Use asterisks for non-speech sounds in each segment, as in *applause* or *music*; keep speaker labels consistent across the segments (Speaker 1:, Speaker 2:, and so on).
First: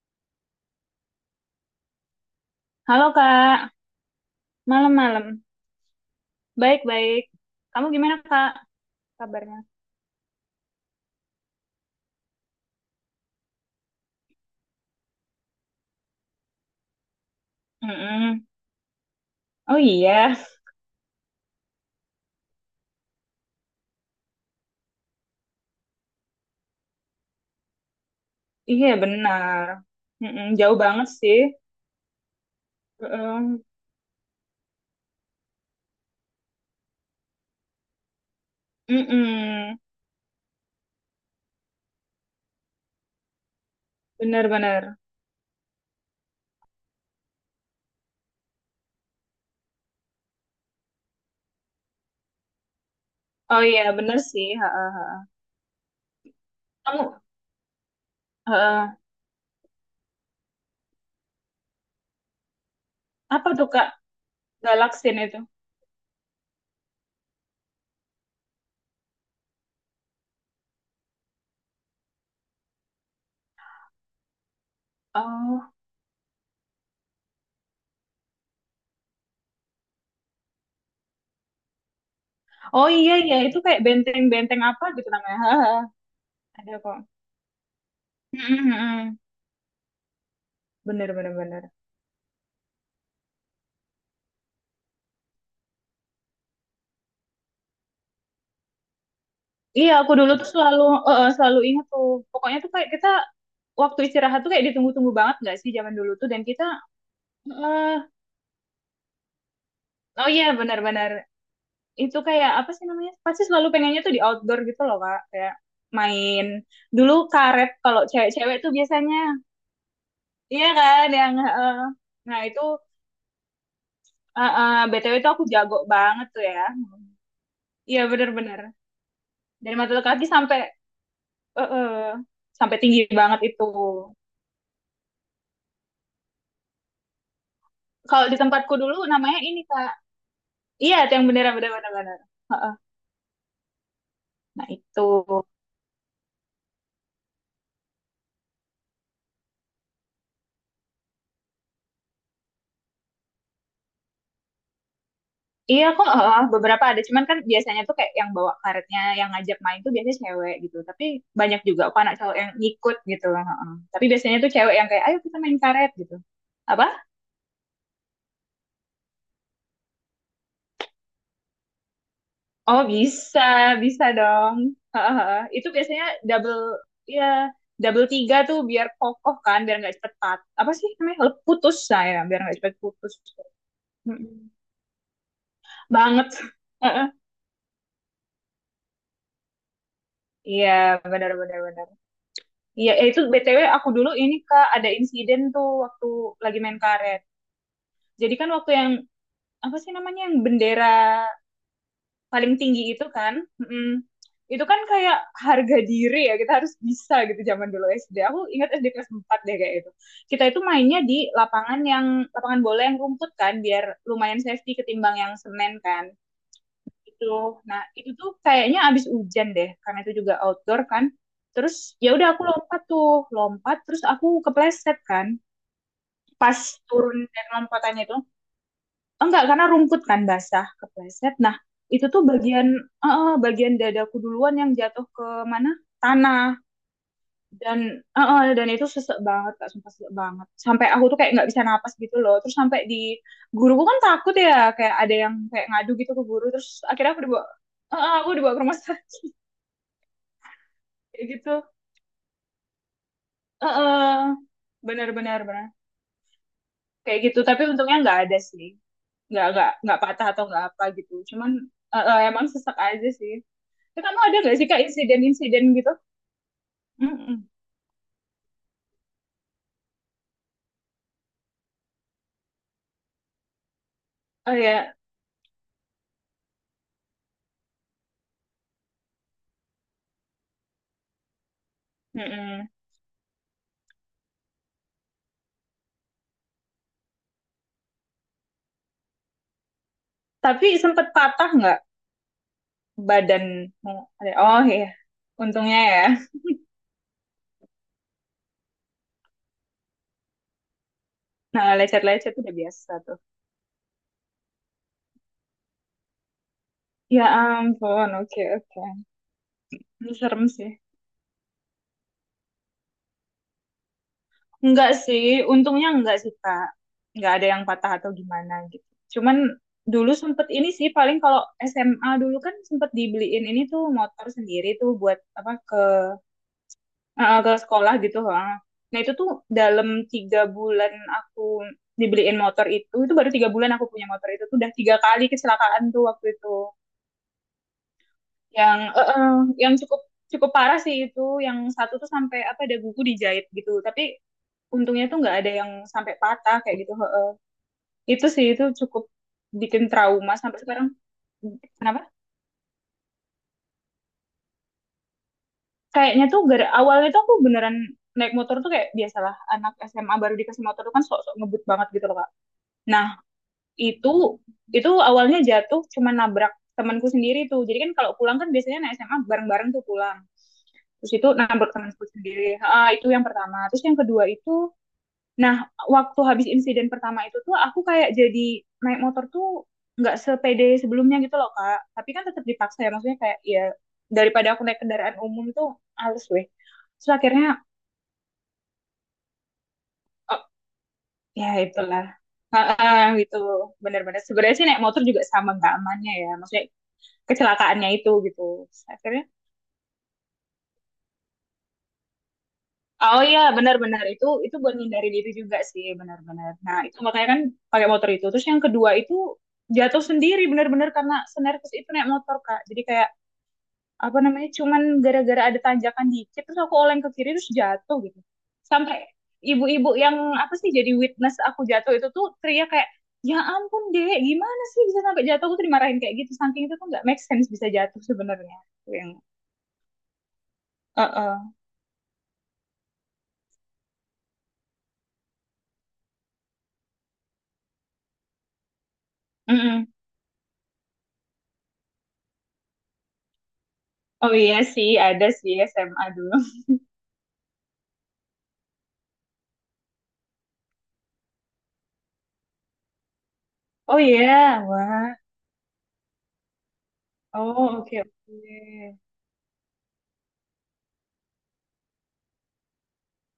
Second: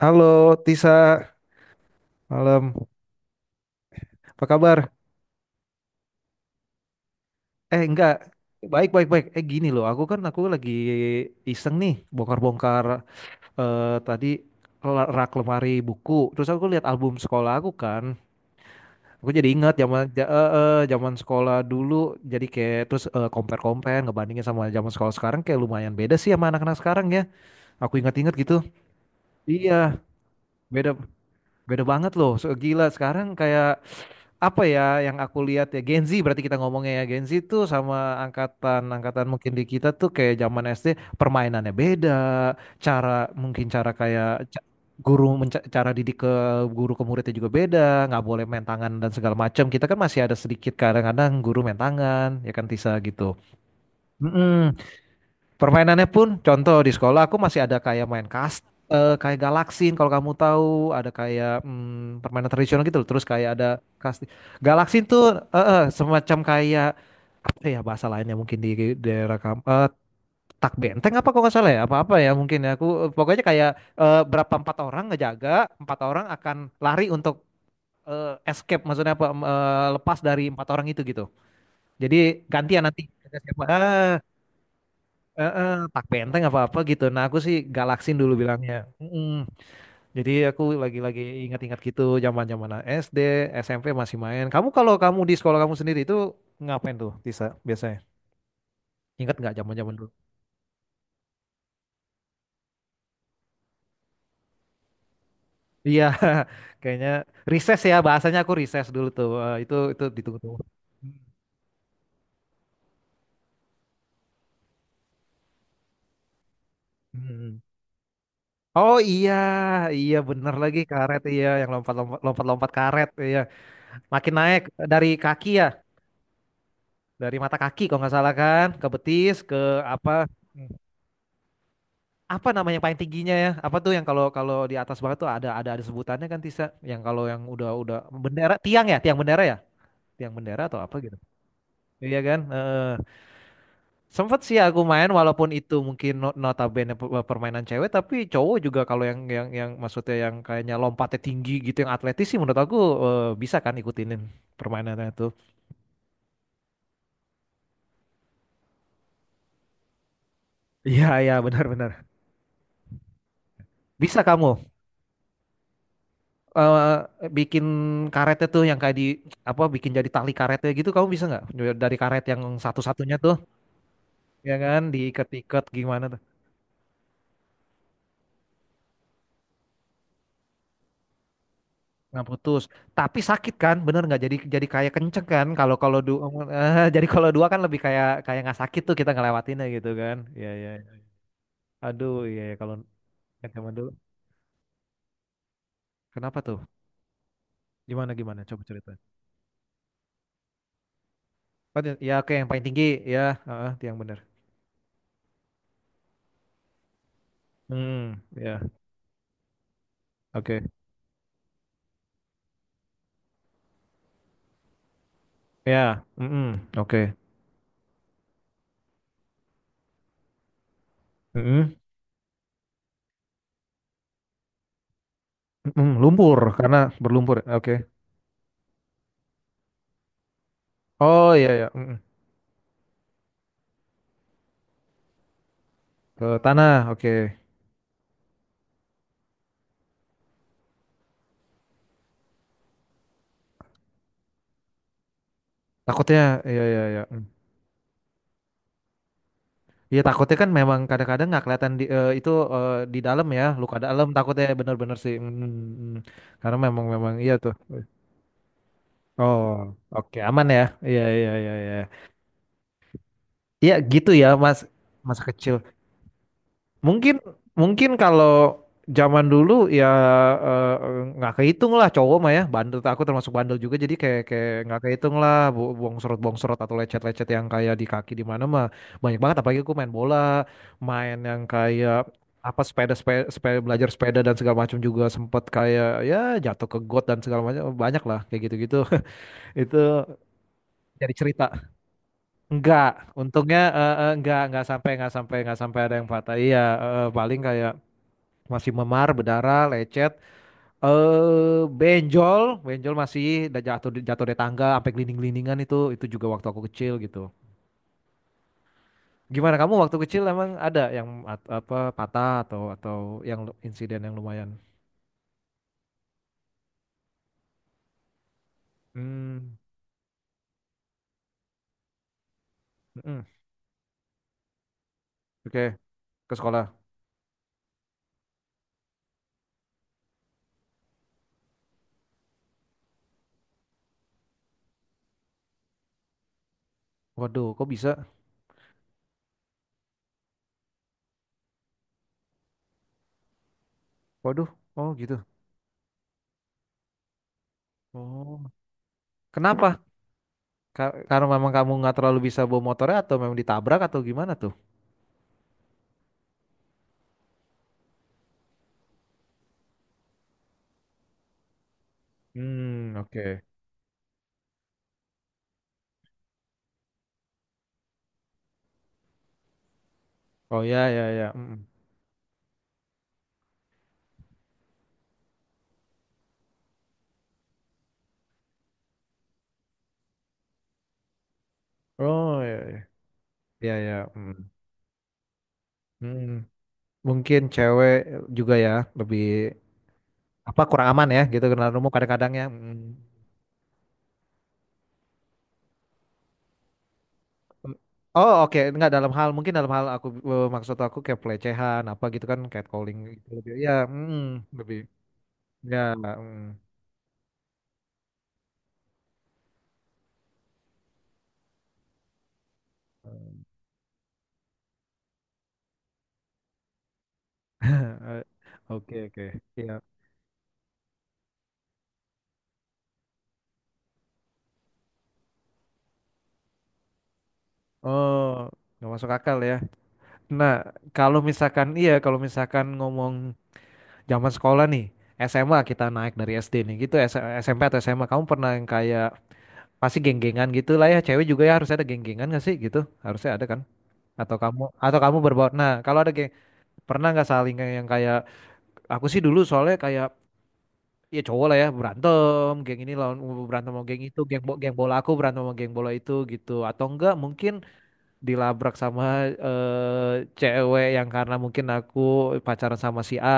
Speaker 1: Halo Tisa, malam.
Speaker 2: Halo Kak,
Speaker 1: Apa kabar?
Speaker 2: malam-malam. Baik-baik.
Speaker 1: Eh,
Speaker 2: Kamu
Speaker 1: enggak,
Speaker 2: gimana Kak
Speaker 1: baik, baik, baik. Eh,
Speaker 2: kabarnya?
Speaker 1: gini loh, aku lagi iseng nih, bongkar-bongkar, tadi rak lemari buku. Terus aku lihat album sekolah aku kan.
Speaker 2: Mm-mm.
Speaker 1: Aku jadi ingat
Speaker 2: Oh
Speaker 1: zaman ja-
Speaker 2: iya,
Speaker 1: eh, eh, zaman sekolah dulu. Jadi kayak terus, compare-compare ngebandingin sama zaman sekolah sekarang, kayak lumayan beda sih sama anak-anak sekarang ya. Aku ingat-ingat gitu.
Speaker 2: iya benar.
Speaker 1: Iya,
Speaker 2: Mm-mm, jauh
Speaker 1: beda,
Speaker 2: banget sih.
Speaker 1: beda banget loh. So, gila sekarang.
Speaker 2: Mm-mm.
Speaker 1: Kayak apa ya yang aku lihat ya, Gen Z, berarti kita ngomongnya ya Gen Z tuh, sama angkatan, angkatan mungkin di
Speaker 2: Mm-mm.
Speaker 1: kita tuh kayak zaman SD, permainannya beda, cara, mungkin cara kayak
Speaker 2: Benar-benar.
Speaker 1: guru cara didik ke guru ke muridnya juga beda, nggak boleh main tangan dan segala macam. Kita kan masih ada sedikit, kadang-kadang guru main tangan ya kan Tisa, gitu.
Speaker 2: Oh iya, benar sih. Ha,
Speaker 1: Mm-mm.
Speaker 2: ha, ha.
Speaker 1: Permainannya pun, contoh di
Speaker 2: Kamu
Speaker 1: sekolah aku masih ada kayak main
Speaker 2: ha, ha.
Speaker 1: kayak galaksin kalau kamu tahu, ada kayak, permainan tradisional gitu loh. Terus
Speaker 2: Apa
Speaker 1: kayak ada
Speaker 2: tuh Kak,
Speaker 1: kasti. Galaksin
Speaker 2: Galaksin
Speaker 1: tuh
Speaker 2: itu?
Speaker 1: semacam kayak apa ya, bahasa lainnya mungkin di daerah kamu, eh, tak benteng apa, kok nggak salah ya, apa-apa ya mungkin, ya aku, eh, pokoknya kayak, eh, berapa, empat orang ngejaga,
Speaker 2: Oh,
Speaker 1: empat orang akan lari untuk, eh, escape, maksudnya apa, lepas dari empat orang itu gitu, jadi gantian
Speaker 2: oh
Speaker 1: nanti.
Speaker 2: iya iya, itu kayak
Speaker 1: Ah,
Speaker 2: benteng-benteng apa gitu namanya. Ha, ha.
Speaker 1: tak benteng
Speaker 2: Ada
Speaker 1: apa-apa
Speaker 2: kok.
Speaker 1: gitu. Nah aku sih galaksin dulu
Speaker 2: Mm-mm,
Speaker 1: bilangnya.
Speaker 2: mm-mm.
Speaker 1: Mm-mm. Jadi aku lagi-lagi
Speaker 2: Benar-benar benar.
Speaker 1: ingat-ingat gitu zaman-zaman SD, SMP masih main. Kalau kamu di sekolah kamu sendiri itu, ngapain tuh Tisa biasanya? Ingat nggak
Speaker 2: Iya,
Speaker 1: zaman-zaman dulu?
Speaker 2: aku dulu tuh selalu selalu ingat tuh. Pokoknya tuh kayak kita waktu istirahat tuh kayak ditunggu-tunggu banget gak sih zaman
Speaker 1: Iya,
Speaker 2: dulu tuh, dan kita
Speaker 1: *laughs* kayaknya recess
Speaker 2: eh
Speaker 1: ya bahasanya, aku recess dulu tuh. Itu
Speaker 2: oh iya
Speaker 1: ditunggu-tunggu.
Speaker 2: benar-benar, itu kayak apa sih namanya? Pasti selalu pengennya tuh di outdoor gitu loh, Kak. Kayak main dulu
Speaker 1: Mm.
Speaker 2: karet kalau cewek-cewek tuh
Speaker 1: Oh
Speaker 2: biasanya.
Speaker 1: iya, iya bener
Speaker 2: Iya
Speaker 1: lagi
Speaker 2: kan
Speaker 1: karet
Speaker 2: yang
Speaker 1: iya, yang
Speaker 2: eh,
Speaker 1: lompat-lompat,
Speaker 2: nah itu,
Speaker 1: karet iya. Makin naik dari
Speaker 2: BTW tuh aku
Speaker 1: kaki ya.
Speaker 2: jago banget tuh ya.
Speaker 1: Dari mata kaki kalau
Speaker 2: Iya
Speaker 1: nggak salah
Speaker 2: benar-benar.
Speaker 1: kan, ke betis, ke
Speaker 2: Dari mata ke
Speaker 1: apa?
Speaker 2: kaki sampai eh, eh,
Speaker 1: Apa namanya
Speaker 2: sampai
Speaker 1: yang paling
Speaker 2: tinggi
Speaker 1: tingginya
Speaker 2: banget
Speaker 1: ya?
Speaker 2: itu.
Speaker 1: Apa tuh yang kalau kalau di atas banget tuh ada sebutannya kan Tisa? Yang kalau yang udah
Speaker 2: Kalau di
Speaker 1: bendera
Speaker 2: tempatku
Speaker 1: tiang
Speaker 2: dulu namanya
Speaker 1: ya?
Speaker 2: ini Kak.
Speaker 1: Tiang bendera atau apa
Speaker 2: Iya, itu
Speaker 1: gitu.
Speaker 2: yang beneran bener bener
Speaker 1: Iya
Speaker 2: bener.
Speaker 1: kan?
Speaker 2: Heeh.
Speaker 1: Heeh. Sempet sih
Speaker 2: Nah
Speaker 1: aku
Speaker 2: itu,
Speaker 1: main, walaupun itu mungkin notabene permainan cewek tapi cowok juga, kalau yang maksudnya yang kayaknya lompatnya tinggi gitu, yang atletis sih menurut aku, eh, bisa kan ikutinin permainannya itu.
Speaker 2: iya kok heeh, beberapa ada, cuman kan biasanya tuh kayak yang bawa karetnya, yang ngajak main tuh biasanya cewek gitu. Tapi
Speaker 1: Iya, iya,
Speaker 2: banyak juga
Speaker 1: benar-benar.
Speaker 2: kok anak cowok yang ngikut gitu. Heeh. Tapi
Speaker 1: Bisa
Speaker 2: biasanya
Speaker 1: kamu,
Speaker 2: tuh cewek yang kayak, ayo kita main karet gitu. Apa?
Speaker 1: eh, bikin karetnya tuh yang kayak di apa, bikin jadi tali karetnya gitu, kamu bisa nggak, dari karet yang
Speaker 2: Oh
Speaker 1: satu-satunya tuh,
Speaker 2: bisa, bisa
Speaker 1: ya
Speaker 2: dong.
Speaker 1: kan,
Speaker 2: Heeh, heeh.
Speaker 1: diikat-ikat
Speaker 2: Itu
Speaker 1: gimana
Speaker 2: biasanya
Speaker 1: tuh,
Speaker 2: double, ya double tiga tuh biar kokoh kan, biar nggak cepet pat. Apa sih namanya? Lep- putus saya,
Speaker 1: nggak
Speaker 2: biar nggak
Speaker 1: putus
Speaker 2: cepet putus.
Speaker 1: tapi sakit kan, bener nggak, jadi,
Speaker 2: Mm-mm.
Speaker 1: kayak kenceng kan, kalau kalau dua.
Speaker 2: Banget.
Speaker 1: *laughs* Jadi
Speaker 2: Heeh.
Speaker 1: kalau dua kan lebih kayak kayak nggak sakit tuh kita ngelewatinnya gitu kan, ya ya,
Speaker 2: Iya, benar-benar benar.
Speaker 1: aduh iya iya. Kalau
Speaker 2: Iya, eh, itu
Speaker 1: yang
Speaker 2: BTW
Speaker 1: zaman
Speaker 2: aku
Speaker 1: dulu,
Speaker 2: dulu ini Kak ada insiden tuh waktu
Speaker 1: kenapa tuh,
Speaker 2: lagi main karet.
Speaker 1: gimana
Speaker 2: Jadi
Speaker 1: gimana
Speaker 2: kan
Speaker 1: coba
Speaker 2: waktu
Speaker 1: cerita.
Speaker 2: yang apa sih namanya yang bendera
Speaker 1: Oh, ya oke, yang
Speaker 2: paling
Speaker 1: paling
Speaker 2: tinggi
Speaker 1: tinggi
Speaker 2: itu
Speaker 1: ya.
Speaker 2: kan,
Speaker 1: Heeh, itu
Speaker 2: mm,
Speaker 1: yang bener.
Speaker 2: itu kan kayak harga diri ya, kita harus bisa gitu zaman dulu
Speaker 1: Hmm,
Speaker 2: SD. Aku
Speaker 1: ya
Speaker 2: ingat SD kelas 4 deh kayak itu. Kita
Speaker 1: oke
Speaker 2: itu mainnya di lapangan yang lapangan bola yang rumput kan biar lumayan safety ketimbang yang semen
Speaker 1: ya,
Speaker 2: kan
Speaker 1: mm-mm, oke.
Speaker 2: itu. Nah, itu tuh kayaknya abis hujan deh, karena itu juga outdoor kan. Terus
Speaker 1: Mm-mm.
Speaker 2: ya udah aku lompat tuh, lompat terus aku kepleset kan.
Speaker 1: Lumpur
Speaker 2: Pas
Speaker 1: karena
Speaker 2: turun
Speaker 1: berlumpur.
Speaker 2: dari
Speaker 1: Oke.
Speaker 2: lompatannya itu, enggak karena rumput kan basah,
Speaker 1: Oh
Speaker 2: kepleset.
Speaker 1: iya
Speaker 2: Nah,
Speaker 1: ya.
Speaker 2: itu tuh bagian bagian dadaku duluan yang jatuh ke mana?
Speaker 1: Ke
Speaker 2: Tanah.
Speaker 1: tanah. Oke.
Speaker 2: Dan dan itu sesek banget, Kak, sumpah sesek banget. Sampai aku tuh kayak nggak bisa napas gitu loh. Terus sampai di guruku kan takut ya, kayak ada yang kayak ngadu gitu
Speaker 1: Takutnya
Speaker 2: ke guru.
Speaker 1: iya iya
Speaker 2: Terus
Speaker 1: iya.
Speaker 2: akhirnya aku
Speaker 1: Mm.
Speaker 2: dibawa aku dibawa ke rumah *laughs* sakit.
Speaker 1: Iya, takutnya kan memang kadang-kadang
Speaker 2: Kayak
Speaker 1: nggak
Speaker 2: gitu.
Speaker 1: kelihatan di, eh, itu, eh, di dalam ya, luka dalam,
Speaker 2: Heeh.
Speaker 1: takutnya bener-bener sih. Mm,
Speaker 2: Benar-benar benar,
Speaker 1: mm, mm. Karena memang memang
Speaker 2: kayak
Speaker 1: iya
Speaker 2: gitu.
Speaker 1: tuh.
Speaker 2: Tapi untungnya nggak ada sih, nggak
Speaker 1: Oh,
Speaker 2: nggak
Speaker 1: oke
Speaker 2: patah atau
Speaker 1: aman ya.
Speaker 2: nggak apa
Speaker 1: Iya
Speaker 2: gitu,
Speaker 1: iya
Speaker 2: cuman
Speaker 1: iya iya.
Speaker 2: emang sesek aja sih.
Speaker 1: Iya
Speaker 2: Tapi
Speaker 1: gitu
Speaker 2: kamu
Speaker 1: ya,
Speaker 2: ada nggak
Speaker 1: Mas.
Speaker 2: sih kak
Speaker 1: Masa kecil.
Speaker 2: insiden-insiden gitu?
Speaker 1: Mungkin
Speaker 2: Mm-mm.
Speaker 1: mungkin kalau zaman dulu ya, eh, nggak kehitung lah cowok mah ya bandel, aku termasuk bandel juga, jadi kayak kayak
Speaker 2: Oh
Speaker 1: nggak
Speaker 2: ya.
Speaker 1: kehitung lah, bongsorot-bongsorot atau lecet-lecet yang kayak di kaki di mana mah banyak banget, apalagi aku main bola, main yang kayak apa,
Speaker 2: Mm-mm.
Speaker 1: sepeda, sepeda, sepeda belajar sepeda dan segala macam, juga sempet kayak ya jatuh ke got dan segala macam, banyak lah kayak gitu-gitu. *laughs* Itu
Speaker 2: Tapi sempet
Speaker 1: jadi cerita.
Speaker 2: patah nggak
Speaker 1: Enggak, untungnya,
Speaker 2: badanmu? Ada- oh iya,
Speaker 1: enggak
Speaker 2: untungnya
Speaker 1: sampai ada
Speaker 2: ya.
Speaker 1: yang patah, iya, paling kayak masih memar, berdarah, lecet, eh,
Speaker 2: Nah lecet-lecet udah biasa
Speaker 1: benjol
Speaker 2: tuh.
Speaker 1: masih, udah jatuh, jatuh dari tangga sampai glinding-glindingan, itu juga waktu aku kecil gitu.
Speaker 2: Ya ampun, oke oke.
Speaker 1: Gimana kamu waktu
Speaker 2: Ini
Speaker 1: kecil,
Speaker 2: serem
Speaker 1: emang
Speaker 2: sih.
Speaker 1: ada yang apa patah atau yang insiden yang lumayan?
Speaker 2: Enggak sih, untungnya enggak sih Kak. Enggak ada yang patah atau gimana gitu. Cuman
Speaker 1: Hmm,
Speaker 2: dulu sempet ini sih paling kalau SMA dulu kan sempet
Speaker 1: mm-mm.
Speaker 2: dibeliin ini tuh motor sendiri tuh buat apa
Speaker 1: Oke,
Speaker 2: ke
Speaker 1: ke sekolah.
Speaker 2: ke sekolah gitu. Ha. Nah itu tuh dalam tiga bulan aku dibeliin motor itu baru 3 bulan aku punya motor itu tuh udah 3 kali kecelakaan tuh waktu itu.
Speaker 1: Waduh, kok bisa?
Speaker 2: Yang yang cukup cukup parah sih itu, yang satu tuh sampai apa ada buku dijahit gitu. Tapi
Speaker 1: Waduh, oh
Speaker 2: untungnya tuh
Speaker 1: gitu.
Speaker 2: nggak ada yang sampai patah kayak gitu. Heeh. Itu
Speaker 1: Oh,
Speaker 2: sih itu cukup
Speaker 1: kenapa?
Speaker 2: bikin trauma sampai sekarang.
Speaker 1: Karena memang kamu nggak
Speaker 2: Kenapa?
Speaker 1: terlalu bisa bawa motornya, atau memang ditabrak atau gimana tuh?
Speaker 2: Kayaknya tuh gara awalnya tuh aku beneran naik motor tuh kayak biasalah anak SMA baru dikasih motor tuh kan sok-sok ngebut banget gitu loh Kak.
Speaker 1: Hmm,
Speaker 2: Nah,
Speaker 1: oke.
Speaker 2: itu itu awalnya jatuh cuma nabrak temanku sendiri tuh. Jadi kan kalau pulang kan biasanya naik SMA bareng-bareng tuh pulang.
Speaker 1: Oh ya ya
Speaker 2: Terus itu
Speaker 1: ya.
Speaker 2: nabrak
Speaker 1: Mm.
Speaker 2: temanku sendiri. Ah, itu yang pertama. Terus yang kedua itu, nah, waktu habis insiden pertama itu tuh aku kayak jadi naik motor tuh nggak sepede sebelumnya gitu loh, Kak. Tapi kan
Speaker 1: Oh
Speaker 2: tetap dipaksa
Speaker 1: ya
Speaker 2: ya, maksudnya kayak ya
Speaker 1: ya ya ya.
Speaker 2: daripada aku naik kendaraan umum tuh halus
Speaker 1: Hmm,
Speaker 2: weh. Terus
Speaker 1: mungkin
Speaker 2: akhirnya
Speaker 1: cewek juga ya lebih
Speaker 2: oh,
Speaker 1: apa, kurang aman ya gitu
Speaker 2: ya
Speaker 1: karena umum
Speaker 2: itulah.
Speaker 1: kadang-kadang ya. Hmm.
Speaker 2: Ah gitu. Bener-bener. Sebenarnya sih naik motor juga sama nggak amannya ya, maksudnya kecelakaannya itu
Speaker 1: Oh
Speaker 2: gitu.
Speaker 1: oke,
Speaker 2: Terus
Speaker 1: nggak dalam
Speaker 2: akhirnya
Speaker 1: hal, mungkin dalam hal aku, eh, maksud aku kayak pelecehan apa gitu kan, catcalling
Speaker 2: oh
Speaker 1: gitu
Speaker 2: iya,
Speaker 1: lebih ya,
Speaker 2: benar-benar, itu buat
Speaker 1: lebih
Speaker 2: ngindari diri juga
Speaker 1: ya,
Speaker 2: sih,
Speaker 1: mm.
Speaker 2: benar-benar. Nah, itu makanya kan pakai motor itu. Terus yang kedua itu jatuh sendiri benar-benar karena senervis itu naik motor, Kak. Jadi kayak apa namanya? Cuman gara-gara ada tanjakan dikit terus aku oleng ke kiri terus jatuh gitu.
Speaker 1: *laughs*
Speaker 2: Sampai
Speaker 1: Oke oke, iya,
Speaker 2: ibu-ibu yang apa sih jadi witness aku jatuh itu tuh teriak kayak, "Ya ampun, Dek, gimana sih bisa sampai jatuh?" Aku tuh dimarahin kayak gitu. Saking itu tuh nggak make sense bisa jatuh
Speaker 1: oh,
Speaker 2: sebenarnya.
Speaker 1: nggak masuk
Speaker 2: Yang
Speaker 1: akal ya. Nah kalau
Speaker 2: uh
Speaker 1: misalkan iya kalau misalkan ngomong zaman sekolah nih, SMA kita naik dari SD nih gitu, SMP atau SMA, kamu pernah yang kayak, pasti geng-gengan gitu lah ya. Cewek juga ya harus ada geng-gengan gak sih gitu? Harusnya ada kan?
Speaker 2: Oh iya sih,
Speaker 1: Atau kamu
Speaker 2: ada
Speaker 1: berbaur.
Speaker 2: sih
Speaker 1: Nah, kalau
Speaker 2: SMA
Speaker 1: ada geng,
Speaker 2: dulu.
Speaker 1: pernah nggak saling yang kayak, aku sih dulu soalnya kayak ya cowok lah ya berantem, geng ini lawan, berantem sama
Speaker 2: Oh
Speaker 1: geng itu,
Speaker 2: iya,
Speaker 1: geng bola, aku
Speaker 2: wah.
Speaker 1: berantem sama geng bola itu gitu. Atau enggak mungkin
Speaker 2: Oh oke
Speaker 1: dilabrak
Speaker 2: oke.
Speaker 1: sama, eh, cewek yang karena mungkin aku pacaran sama si A,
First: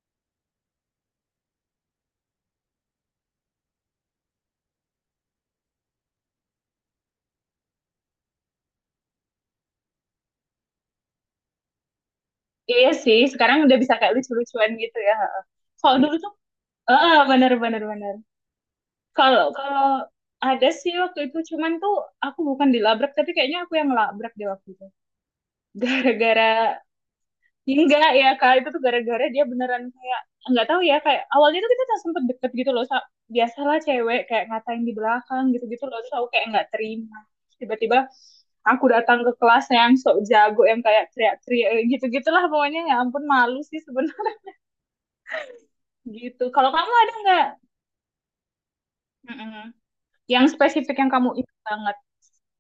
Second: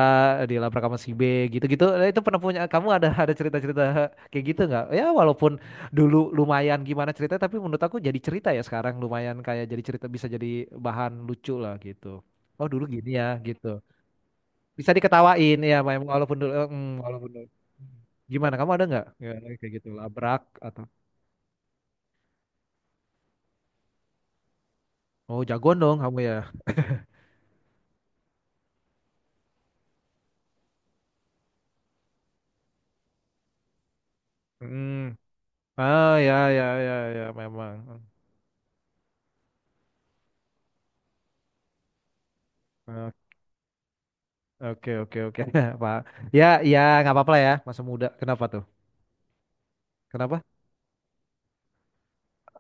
Speaker 1: dilabrak sama si B, gitu-gitu. Nah, itu pernah punya kamu, ada cerita-cerita kayak gitu nggak? Ya walaupun dulu lumayan gimana cerita, tapi menurut aku jadi cerita ya, sekarang lumayan kayak jadi cerita, bisa jadi bahan lucu lah gitu. Oh dulu
Speaker 2: Iya
Speaker 1: gini
Speaker 2: sih,
Speaker 1: ya
Speaker 2: sekarang udah
Speaker 1: gitu.
Speaker 2: bisa kayak lucu-lucuan
Speaker 1: Bisa
Speaker 2: gitu ya. Heeh.
Speaker 1: diketawain ya
Speaker 2: Kalau
Speaker 1: memang,
Speaker 2: dulu tuh,
Speaker 1: walaupun dulu,
Speaker 2: heeh,
Speaker 1: walaupun dulu.
Speaker 2: bener bener bener.
Speaker 1: Gimana kamu, ada nggak? Ya,
Speaker 2: Kalau
Speaker 1: kayak
Speaker 2: kalau
Speaker 1: gitu, labrak
Speaker 2: ada
Speaker 1: atau.
Speaker 2: sih waktu itu, cuman tuh aku bukan dilabrak, tapi kayaknya aku yang labrak di waktu itu.
Speaker 1: Oh,
Speaker 2: *laughs*
Speaker 1: jagoan dong kamu ya.
Speaker 2: Gara-gara enggak ya kak, itu tuh gara-gara dia beneran kayak nggak tahu ya, kayak awalnya tuh kita sempet deket gitu loh. Sa- biasalah cewek kayak ngatain di
Speaker 1: Hmm.
Speaker 2: belakang gitu-gitu loh, terus
Speaker 1: Ah
Speaker 2: aku
Speaker 1: ya
Speaker 2: kayak
Speaker 1: ya
Speaker 2: nggak
Speaker 1: ya
Speaker 2: terima,
Speaker 1: ya memang.
Speaker 2: tiba-tiba aku datang ke kelasnya yang sok jago yang kayak teriak-teriak gitu-gitulah pokoknya, ya
Speaker 1: Ah,
Speaker 2: ampun malu sih sebenarnya.
Speaker 1: oke oke oke *laughs* Pak.
Speaker 2: *laughs*
Speaker 1: Ya
Speaker 2: Gitu, kalau
Speaker 1: ya
Speaker 2: kamu
Speaker 1: nggak
Speaker 2: ada
Speaker 1: apa-apa lah
Speaker 2: nggak
Speaker 1: ya masa muda. Kenapa tuh?
Speaker 2: Mm-mm.
Speaker 1: Kenapa?
Speaker 2: yang spesifik yang kamu ingat banget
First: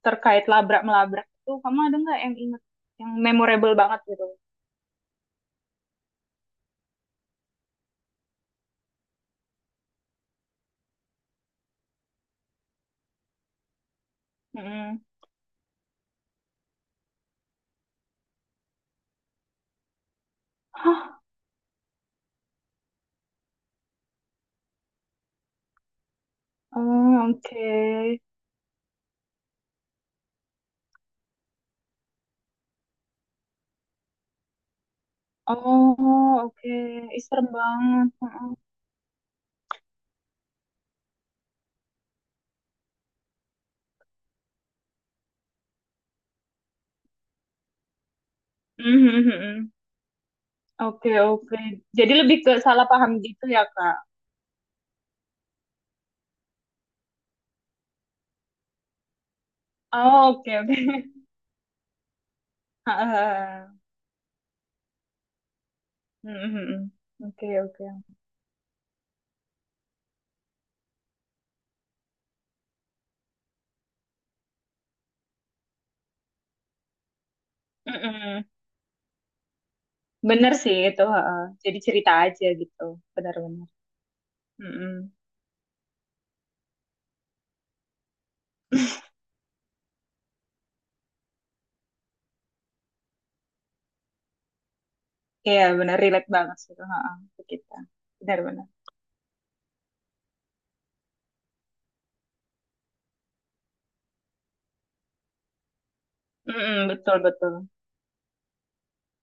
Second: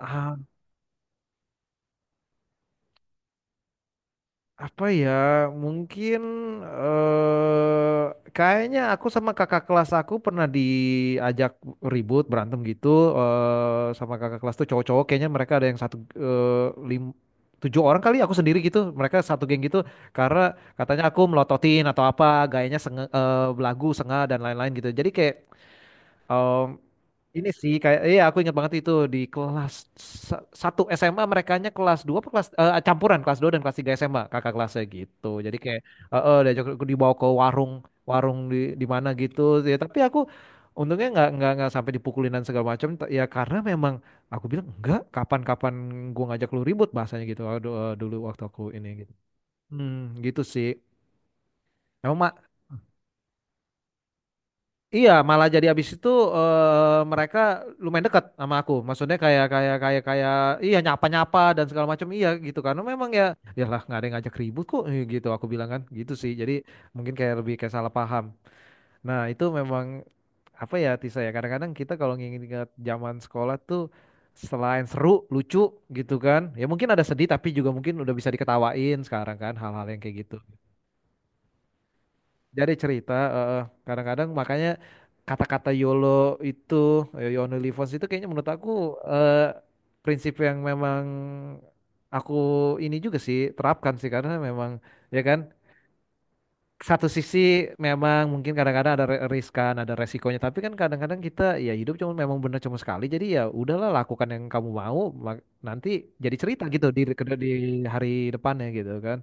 Speaker 1: Ah,
Speaker 2: terkait labrak melabrak itu, kamu ada nggak yang ingat yang memorable banget gitu?
Speaker 1: apa ya, mungkin, eh, kayaknya aku sama kakak kelas, aku pernah diajak ribut berantem gitu, eh, sama kakak kelas tuh
Speaker 2: Mm-mm.
Speaker 1: cowok-cowok, kayaknya mereka ada yang satu, eh, lim tujuh orang kali aku sendiri gitu, mereka satu geng gitu, karena katanya aku melototin atau apa, gayanya belagu sengah dan lain-lain gitu, jadi kayak, Em,
Speaker 2: Oh,
Speaker 1: ini
Speaker 2: oke.
Speaker 1: sih kayak, iya, aku ingat banget itu, di kelas satu SMA, merekanya kelas 2 apa kelas, eh, campuran kelas 2 dan kelas 3 SMA, kakak kelasnya gitu. Jadi kayak,
Speaker 2: Oh,
Speaker 1: diajak,
Speaker 2: oke.
Speaker 1: aku dibawa
Speaker 2: Ih,
Speaker 1: ke
Speaker 2: serem
Speaker 1: warung,
Speaker 2: banget. Heeh.
Speaker 1: di mana gitu ya, tapi aku untungnya nggak sampai dipukulin dan segala macam. Ya karena memang aku bilang enggak, kapan-kapan gua ngajak lu ribut, bahasanya gitu. Aduh, eh, dulu waktu aku ini gitu.
Speaker 2: Mhm. Mhm.
Speaker 1: Hmm, gitu sih.
Speaker 2: Oke, oke. Jadi
Speaker 1: Emang ma-
Speaker 2: lebih ke salah paham gitu ya, Kak?
Speaker 1: Iya, malah jadi abis itu, eh, mereka lumayan dekat sama aku. Maksudnya, kayak kayak kayak
Speaker 2: Oh,
Speaker 1: kayak,
Speaker 2: oke,
Speaker 1: iya,
Speaker 2: oke. *laughs*
Speaker 1: nyapa-nyapa dan segala macam, iya gitu, karena
Speaker 2: Ha ha.
Speaker 1: memang ya
Speaker 2: Hahaha.
Speaker 1: iyalah, nggak ada yang ngajak ribut kok, eh, gitu aku bilang kan, gitu sih. Jadi
Speaker 2: Mhm.
Speaker 1: mungkin
Speaker 2: Mhm.
Speaker 1: kayak
Speaker 2: Oke,
Speaker 1: lebih kayak
Speaker 2: oke.
Speaker 1: salah paham. Nah, itu memang apa ya Tisa ya, kadang-kadang kita kalau nginget-inget zaman sekolah tuh, selain seru, lucu gitu kan. Ya mungkin ada sedih, tapi juga mungkin udah bisa
Speaker 2: Mm-mm.
Speaker 1: diketawain sekarang kan, hal-hal yang kayak gitu.
Speaker 2: Bener sih itu. Heeh. Jadi cerita aja
Speaker 1: Jadi
Speaker 2: gitu.
Speaker 1: cerita,
Speaker 2: Benar-benar.
Speaker 1: kadang-kadang makanya
Speaker 2: Mhm.
Speaker 1: kata-kata YOLO itu, eh, you only live once itu, kayaknya menurut aku,
Speaker 2: *laughs*
Speaker 1: eh, prinsip yang memang aku ini juga sih terapkan sih, karena memang ya kan,
Speaker 2: Iya, benar. Relate banget sih itu. Ha
Speaker 1: satu
Speaker 2: ha, ke
Speaker 1: sisi
Speaker 2: kita.
Speaker 1: memang mungkin
Speaker 2: Benar-benar.
Speaker 1: kadang-kadang ada riskan, ada resikonya, tapi kan kadang-kadang kita ya hidup cuma memang benar cuma sekali, jadi ya udahlah lakukan yang kamu mau, mak- nanti jadi cerita
Speaker 2: Mm-mm,
Speaker 1: gitu di
Speaker 2: betul,
Speaker 1: di
Speaker 2: betul.
Speaker 1: hari depannya gitu kan.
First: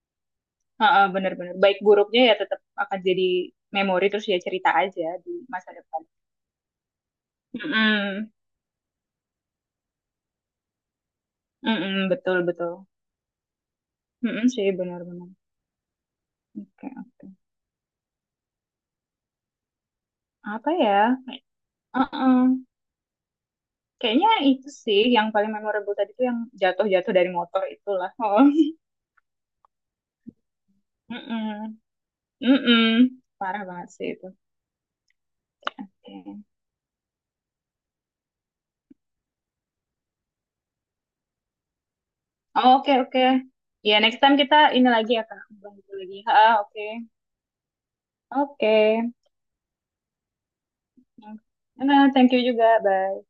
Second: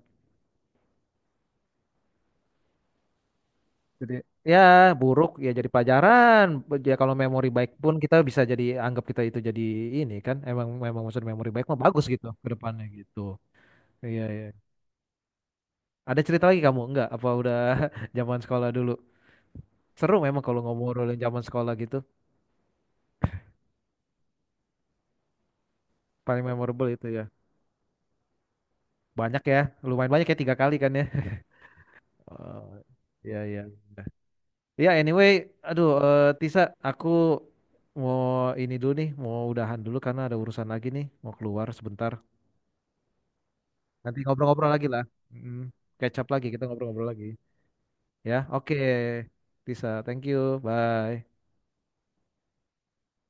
Speaker 2: Heeh, benar-benar. Baik buruknya ya tetap akan jadi memori
Speaker 1: Jadi,
Speaker 2: terus ya,
Speaker 1: ya,
Speaker 2: cerita aja
Speaker 1: buruk
Speaker 2: di
Speaker 1: ya jadi
Speaker 2: masa depan.
Speaker 1: pelajaran. Ya kalau memori baik pun kita
Speaker 2: Mm-mm.
Speaker 1: bisa jadi anggap kita itu jadi ini kan. Emang memang maksud memori baik mah
Speaker 2: Mm-mm,
Speaker 1: bagus gitu
Speaker 2: betul
Speaker 1: ke
Speaker 2: betul.
Speaker 1: depannya gitu. Iya iya.
Speaker 2: Mm-mm, sih benar-benar.
Speaker 1: Ada cerita lagi kamu?
Speaker 2: Oke
Speaker 1: Enggak?
Speaker 2: oke.
Speaker 1: Apa udah *laughs* zaman sekolah dulu? Seru memang kalau
Speaker 2: Apa ya?
Speaker 1: ngobrolin zaman
Speaker 2: Kayak-
Speaker 1: sekolah gitu.
Speaker 2: uh-uh. Kayaknya itu sih yang paling memorable tadi tuh yang
Speaker 1: Paling memorable itu
Speaker 2: jatuh-jatuh
Speaker 1: ya.
Speaker 2: dari motor itulah. Oh.
Speaker 1: Banyak ya. Lumayan banyak ya tiga kali kan ya.
Speaker 2: *laughs*
Speaker 1: *laughs*
Speaker 2: Mm-mm.
Speaker 1: Oh,
Speaker 2: Mm-mm.
Speaker 1: iya iya.
Speaker 2: Parah banget sih itu.
Speaker 1: Ya anyway, aduh, eh,
Speaker 2: Oke.
Speaker 1: Tisa, aku mau ini dulu nih, mau udahan dulu karena ada urusan lagi nih, mau keluar sebentar.
Speaker 2: Oh, oke oke. Ya
Speaker 1: Nanti
Speaker 2: next time kita
Speaker 1: ngobrol-ngobrol lagi
Speaker 2: ini
Speaker 1: lah.
Speaker 2: lagi ya Kak.
Speaker 1: Mm,
Speaker 2: Ngobrol gitu
Speaker 1: catch
Speaker 2: lagi.
Speaker 1: up lagi,
Speaker 2: Ah
Speaker 1: kita
Speaker 2: oke.
Speaker 1: ngobrol-ngobrol lagi. Ya, oke.
Speaker 2: Oke.
Speaker 1: Tisa, thank you. Bye.
Speaker 2: Nah, thank you juga. Bye.